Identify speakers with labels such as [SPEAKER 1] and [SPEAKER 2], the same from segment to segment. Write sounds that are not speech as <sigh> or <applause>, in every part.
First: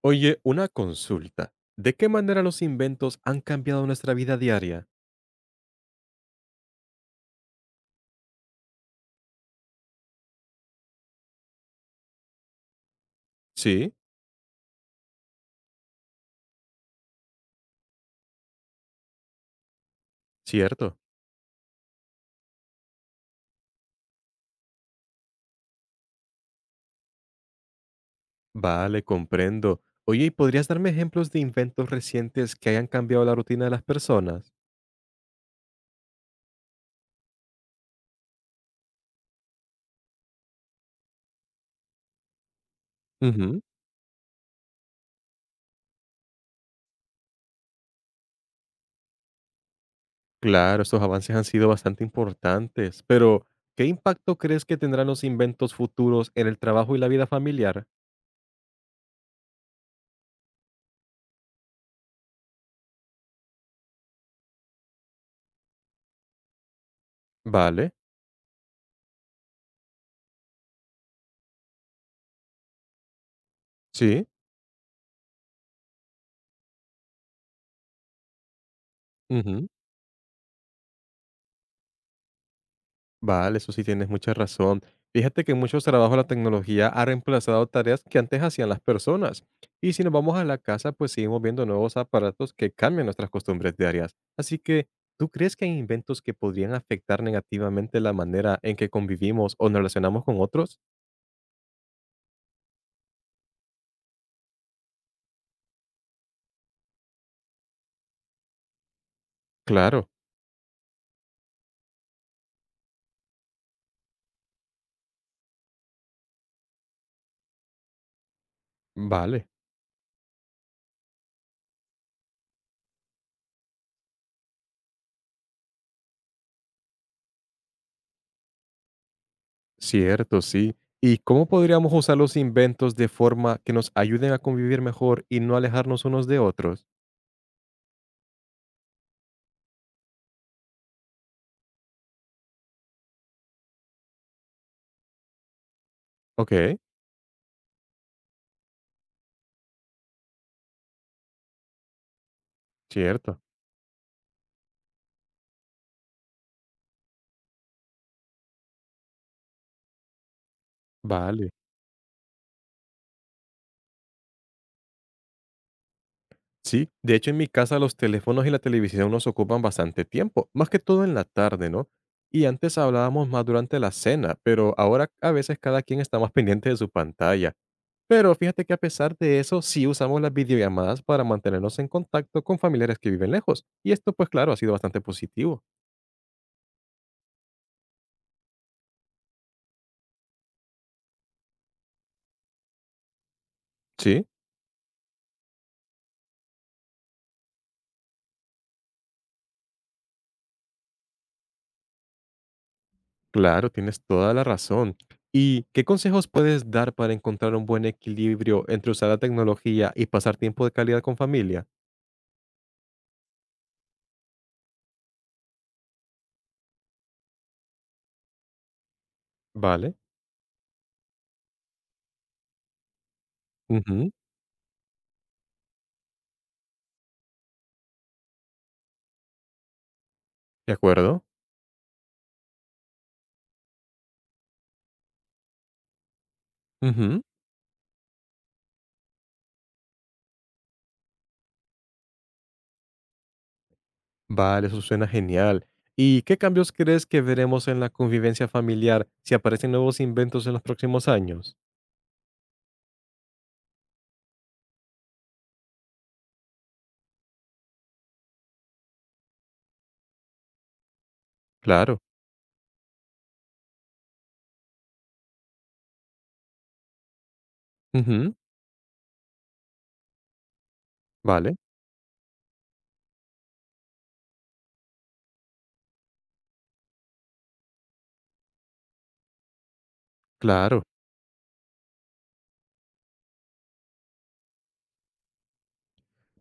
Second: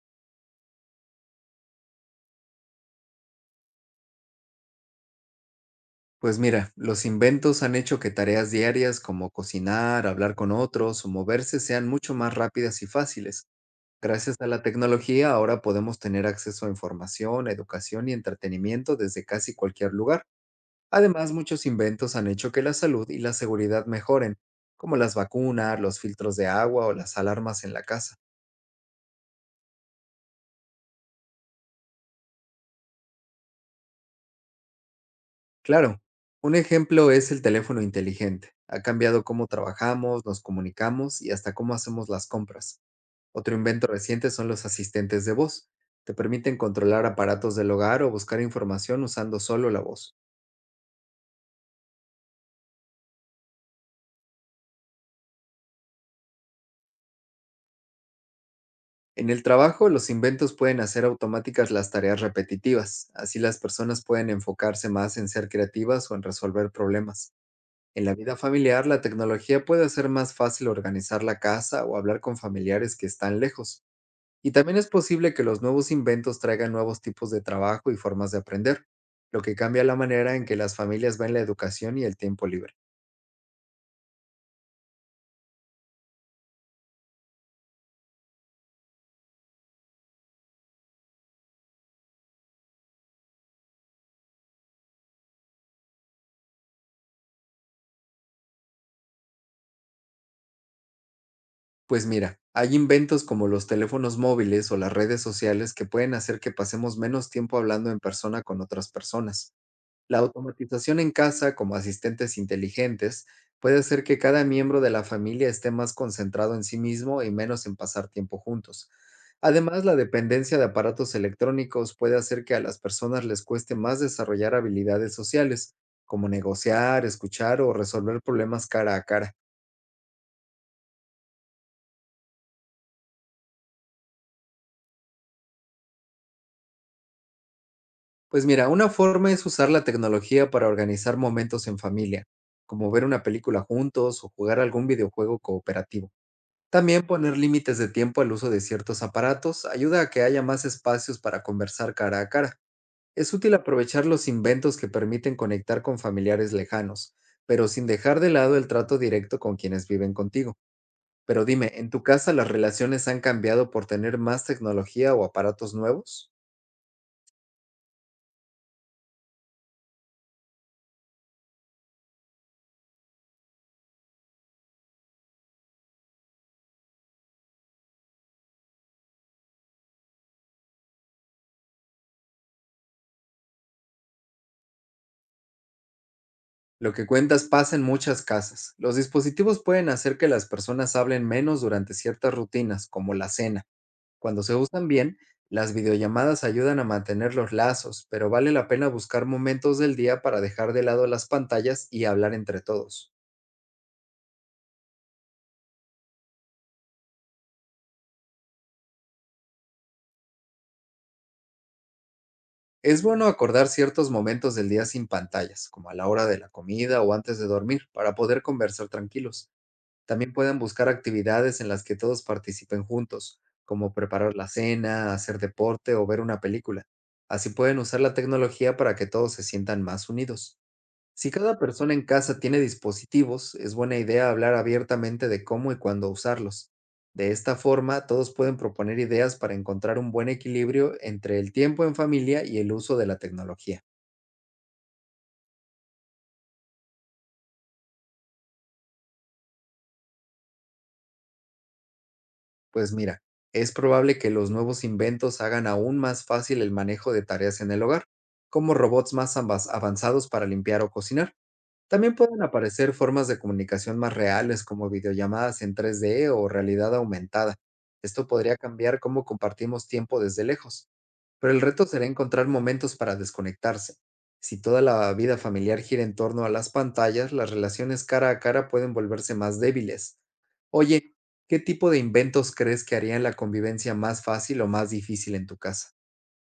[SPEAKER 1] Oye, una consulta. ¿De qué manera los inventos han cambiado nuestra vida diaria?
[SPEAKER 2] Pues mira, los inventos han hecho que tareas diarias como cocinar, hablar con otros o moverse sean mucho más rápidas y fáciles.
[SPEAKER 1] Sí,
[SPEAKER 2] Gracias a la tecnología ahora podemos tener acceso a información, educación y entretenimiento desde casi cualquier lugar.
[SPEAKER 1] cierto.
[SPEAKER 2] Además, muchos inventos han hecho que la salud y la seguridad mejoren, como las vacunas, los filtros de agua o las alarmas en la casa.
[SPEAKER 1] Vale, comprendo. Oye, ¿y podrías darme ejemplos de inventos recientes que hayan cambiado la rutina de las personas?
[SPEAKER 2] Claro, un ejemplo es el teléfono inteligente. Ha cambiado cómo trabajamos, nos comunicamos y hasta cómo hacemos las compras. Otro
[SPEAKER 1] Ujú.
[SPEAKER 2] invento reciente son los asistentes de voz. Te permiten controlar aparatos del hogar o buscar información usando solo la voz.
[SPEAKER 1] Claro, estos avances han sido bastante importantes, pero ¿qué impacto crees que tendrán los inventos futuros en el trabajo y la vida familiar?
[SPEAKER 2] En el trabajo, los inventos pueden hacer automáticas las tareas repetitivas. Así las personas pueden enfocarse más en ser creativas o en resolver problemas.
[SPEAKER 1] Vale,
[SPEAKER 2] En la vida familiar, la tecnología puede hacer más fácil organizar la casa o hablar con familiares que están lejos.
[SPEAKER 1] sí.
[SPEAKER 2] Y también es posible que los nuevos inventos traigan nuevos tipos de trabajo y formas de aprender, lo que
[SPEAKER 1] Ujú.
[SPEAKER 2] cambia la manera en que las familias ven la educación y el tiempo libre.
[SPEAKER 1] Vale, eso sí tienes mucha razón. Fíjate que en muchos trabajos la tecnología ha reemplazado tareas que antes hacían las personas. Y si nos vamos a la casa, pues seguimos viendo nuevos aparatos que cambian nuestras costumbres diarias. Así que, ¿tú crees que hay inventos que podrían afectar negativamente la manera en que convivimos o nos relacionamos con otros?
[SPEAKER 2] Pues mira, hay inventos como los teléfonos móviles o las redes sociales que pueden hacer que pasemos menos tiempo hablando en persona con otras personas.
[SPEAKER 1] Claro,
[SPEAKER 2] La automatización en casa, como asistentes inteligentes, puede hacer que cada miembro de la familia esté más concentrado en sí mismo y menos en pasar tiempo juntos.
[SPEAKER 1] vale,
[SPEAKER 2] Además, la dependencia de aparatos electrónicos puede hacer que a las personas les cueste más desarrollar habilidades sociales, como negociar, escuchar o resolver problemas cara a cara.
[SPEAKER 1] cierto, sí. ¿Y cómo podríamos usar los inventos de forma que nos ayuden a convivir mejor y no alejarnos unos de otros?
[SPEAKER 2] Pues mira, una forma es usar la tecnología para organizar momentos en familia, como ver una película juntos o jugar algún videojuego cooperativo.
[SPEAKER 1] Ok,
[SPEAKER 2] También poner límites de tiempo al uso de ciertos aparatos ayuda a que haya más espacios para conversar cara a cara. Es
[SPEAKER 1] cierto,
[SPEAKER 2] útil aprovechar los inventos que permiten conectar con familiares lejanos, pero sin dejar de lado el trato directo con quienes viven contigo. Pero
[SPEAKER 1] vale.
[SPEAKER 2] dime, ¿en tu casa las relaciones han cambiado por tener más tecnología o aparatos nuevos?
[SPEAKER 1] Sí, de hecho en mi casa los teléfonos y la televisión nos ocupan bastante tiempo, más que todo en la tarde, ¿no? Y antes hablábamos más durante la cena, pero ahora a veces cada quien está más <laughs> pendiente de su pantalla. Pero fíjate que a pesar de eso, sí usamos las videollamadas para mantenernos en contacto con familiares que viven lejos. Y esto, pues claro, ha sido bastante positivo.
[SPEAKER 2] Lo que cuentas pasa en muchas casas. Los dispositivos pueden hacer que las personas hablen menos durante ciertas rutinas, como la cena.
[SPEAKER 1] Sí,
[SPEAKER 2] Cuando se usan bien, las videollamadas ayudan a mantener los lazos, pero vale la pena buscar momentos del día para dejar de lado las pantallas y hablar entre todos.
[SPEAKER 1] claro, tienes toda la razón. ¿Y qué consejos puedes dar para encontrar un buen equilibrio entre usar la tecnología y pasar tiempo de calidad con familia?
[SPEAKER 2] Es bueno acordar ciertos momentos del día sin pantallas, como a la hora de la comida o antes de dormir, para poder conversar tranquilos.
[SPEAKER 1] Vale.
[SPEAKER 2] También pueden buscar actividades en las que todos participen juntos, como
[SPEAKER 1] Ujú.
[SPEAKER 2] preparar la cena, hacer deporte o ver una película. Así pueden usar la tecnología para que todos se sientan más unidos.
[SPEAKER 1] De acuerdo.
[SPEAKER 2] Si cada persona en casa tiene dispositivos, es buena idea hablar abiertamente de cómo y cuándo usarlos.
[SPEAKER 1] Ujú.
[SPEAKER 2] De esta forma, todos pueden proponer ideas para encontrar un buen equilibrio entre el tiempo en familia y el uso de la tecnología.
[SPEAKER 1] Vale, eso suena genial. ¿Y qué cambios crees que veremos en la convivencia familiar si aparecen nuevos inventos en los próximos años?
[SPEAKER 2] Pues mira, es probable que los nuevos inventos hagan aún más fácil el manejo de tareas en el hogar, como robots más avanzados para limpiar o cocinar.
[SPEAKER 1] Claro.
[SPEAKER 2] También pueden aparecer formas de comunicación más reales como videollamadas en 3D o realidad aumentada. Esto
[SPEAKER 1] Ujú.
[SPEAKER 2] podría cambiar cómo compartimos tiempo desde lejos, pero
[SPEAKER 1] Vale,
[SPEAKER 2] el reto será encontrar momentos para desconectarse. Si toda la vida familiar gira en torno a las pantallas, las relaciones cara a cara pueden volverse más débiles.
[SPEAKER 1] claro.
[SPEAKER 2] Oye, ¿qué tipo de inventos crees que harían la convivencia más fácil o más difícil en tu casa?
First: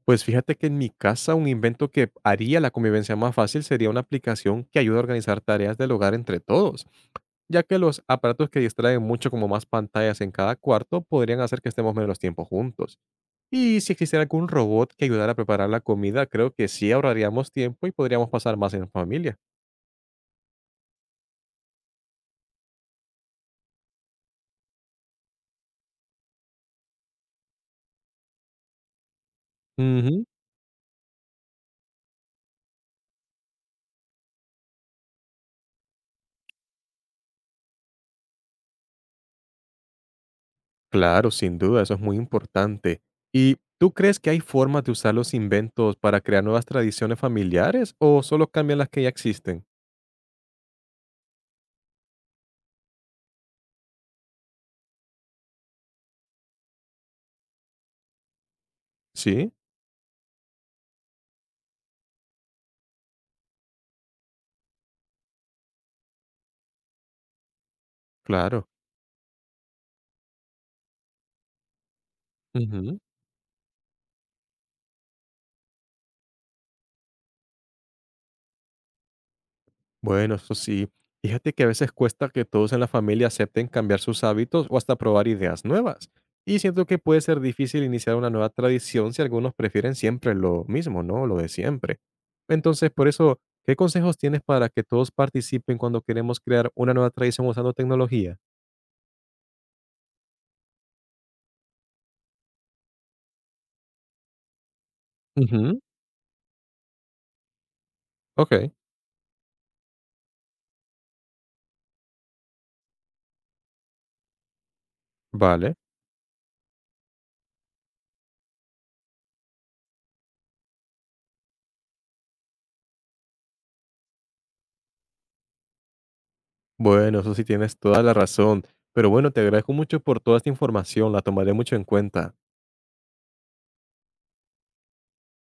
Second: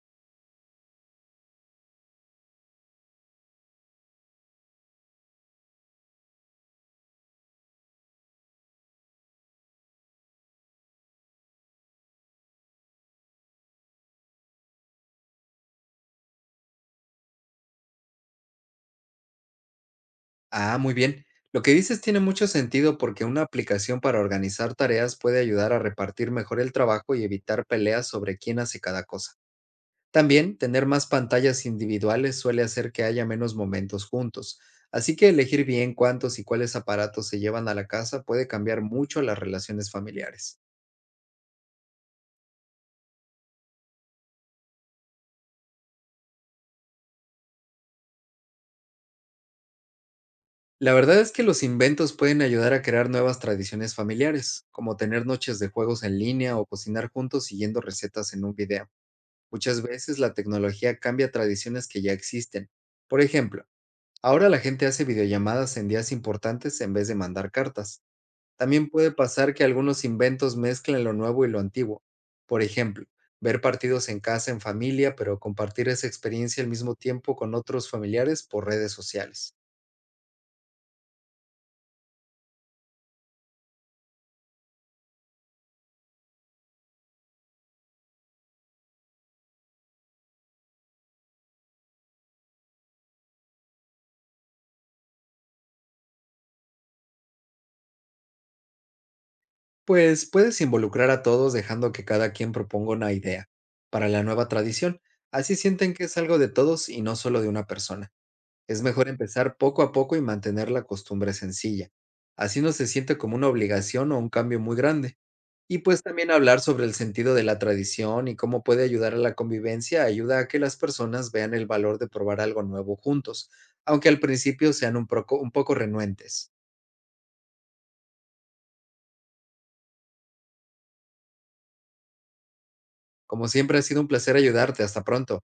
[SPEAKER 1] Pues fíjate que en mi casa un invento que haría la convivencia más fácil sería una aplicación que ayuda a organizar tareas del hogar entre todos, ya que los aparatos que distraen mucho como más pantallas en cada cuarto podrían hacer que estemos menos tiempo juntos. Y si existiera algún robot que ayudara a preparar la comida, creo que sí ahorraríamos tiempo y podríamos pasar más en familia.
[SPEAKER 2] Ah, muy bien. Lo que dices tiene mucho sentido porque una aplicación para organizar tareas puede ayudar a repartir mejor el trabajo y evitar peleas sobre quién hace cada cosa.
[SPEAKER 1] Ujú.
[SPEAKER 2] También, tener más pantallas individuales suele hacer que haya menos momentos juntos. Así que elegir bien cuántos y cuáles aparatos se llevan a la casa puede cambiar mucho las relaciones familiares.
[SPEAKER 1] Claro, sin duda, eso es muy importante. ¿Y tú crees que hay formas de usar los inventos para crear nuevas tradiciones familiares o solo cambian las que ya existen?
[SPEAKER 2] La verdad es que los inventos pueden ayudar a crear nuevas tradiciones familiares, como tener noches de juegos en línea o cocinar juntos siguiendo recetas en un video.
[SPEAKER 1] Sí,
[SPEAKER 2] Muchas veces la tecnología cambia tradiciones que ya existen. Por ejemplo, ahora la gente hace videollamadas en días importantes en vez de mandar cartas.
[SPEAKER 1] claro.
[SPEAKER 2] También puede pasar que algunos inventos mezclen lo nuevo y lo antiguo. Por
[SPEAKER 1] Ujú.
[SPEAKER 2] ejemplo, ver partidos en casa en familia, pero compartir esa experiencia al mismo tiempo con otros familiares por redes sociales.
[SPEAKER 1] Bueno, eso sí. Fíjate que a veces cuesta que todos en la familia acepten cambiar sus hábitos o hasta probar ideas nuevas. Y siento que puede ser difícil iniciar una nueva tradición si algunos prefieren siempre lo mismo, ¿no? Lo de siempre. Entonces, por eso, ¿qué consejos tienes para que todos participen cuando queremos crear una nueva tradición usando tecnología?
[SPEAKER 2] Pues puedes involucrar a todos dejando que cada quien proponga una idea para la nueva tradición. Así
[SPEAKER 1] Ujú,
[SPEAKER 2] sienten que es algo de todos y no solo de una persona.
[SPEAKER 1] ok,
[SPEAKER 2] Es mejor empezar poco a poco y mantener la costumbre sencilla. Así no se siente como una obligación o un cambio muy grande.
[SPEAKER 1] vale.
[SPEAKER 2] Y pues también hablar sobre el sentido de la tradición y cómo puede ayudar a la convivencia ayuda a que las personas vean el valor de probar algo nuevo juntos, aunque al principio sean un poco renuentes.
[SPEAKER 1] Bueno, eso sí tienes toda la razón. Pero bueno, te agradezco mucho por toda esta información, la tomaré mucho en cuenta.
[SPEAKER 2] Como siempre ha sido un placer ayudarte. Hasta pronto.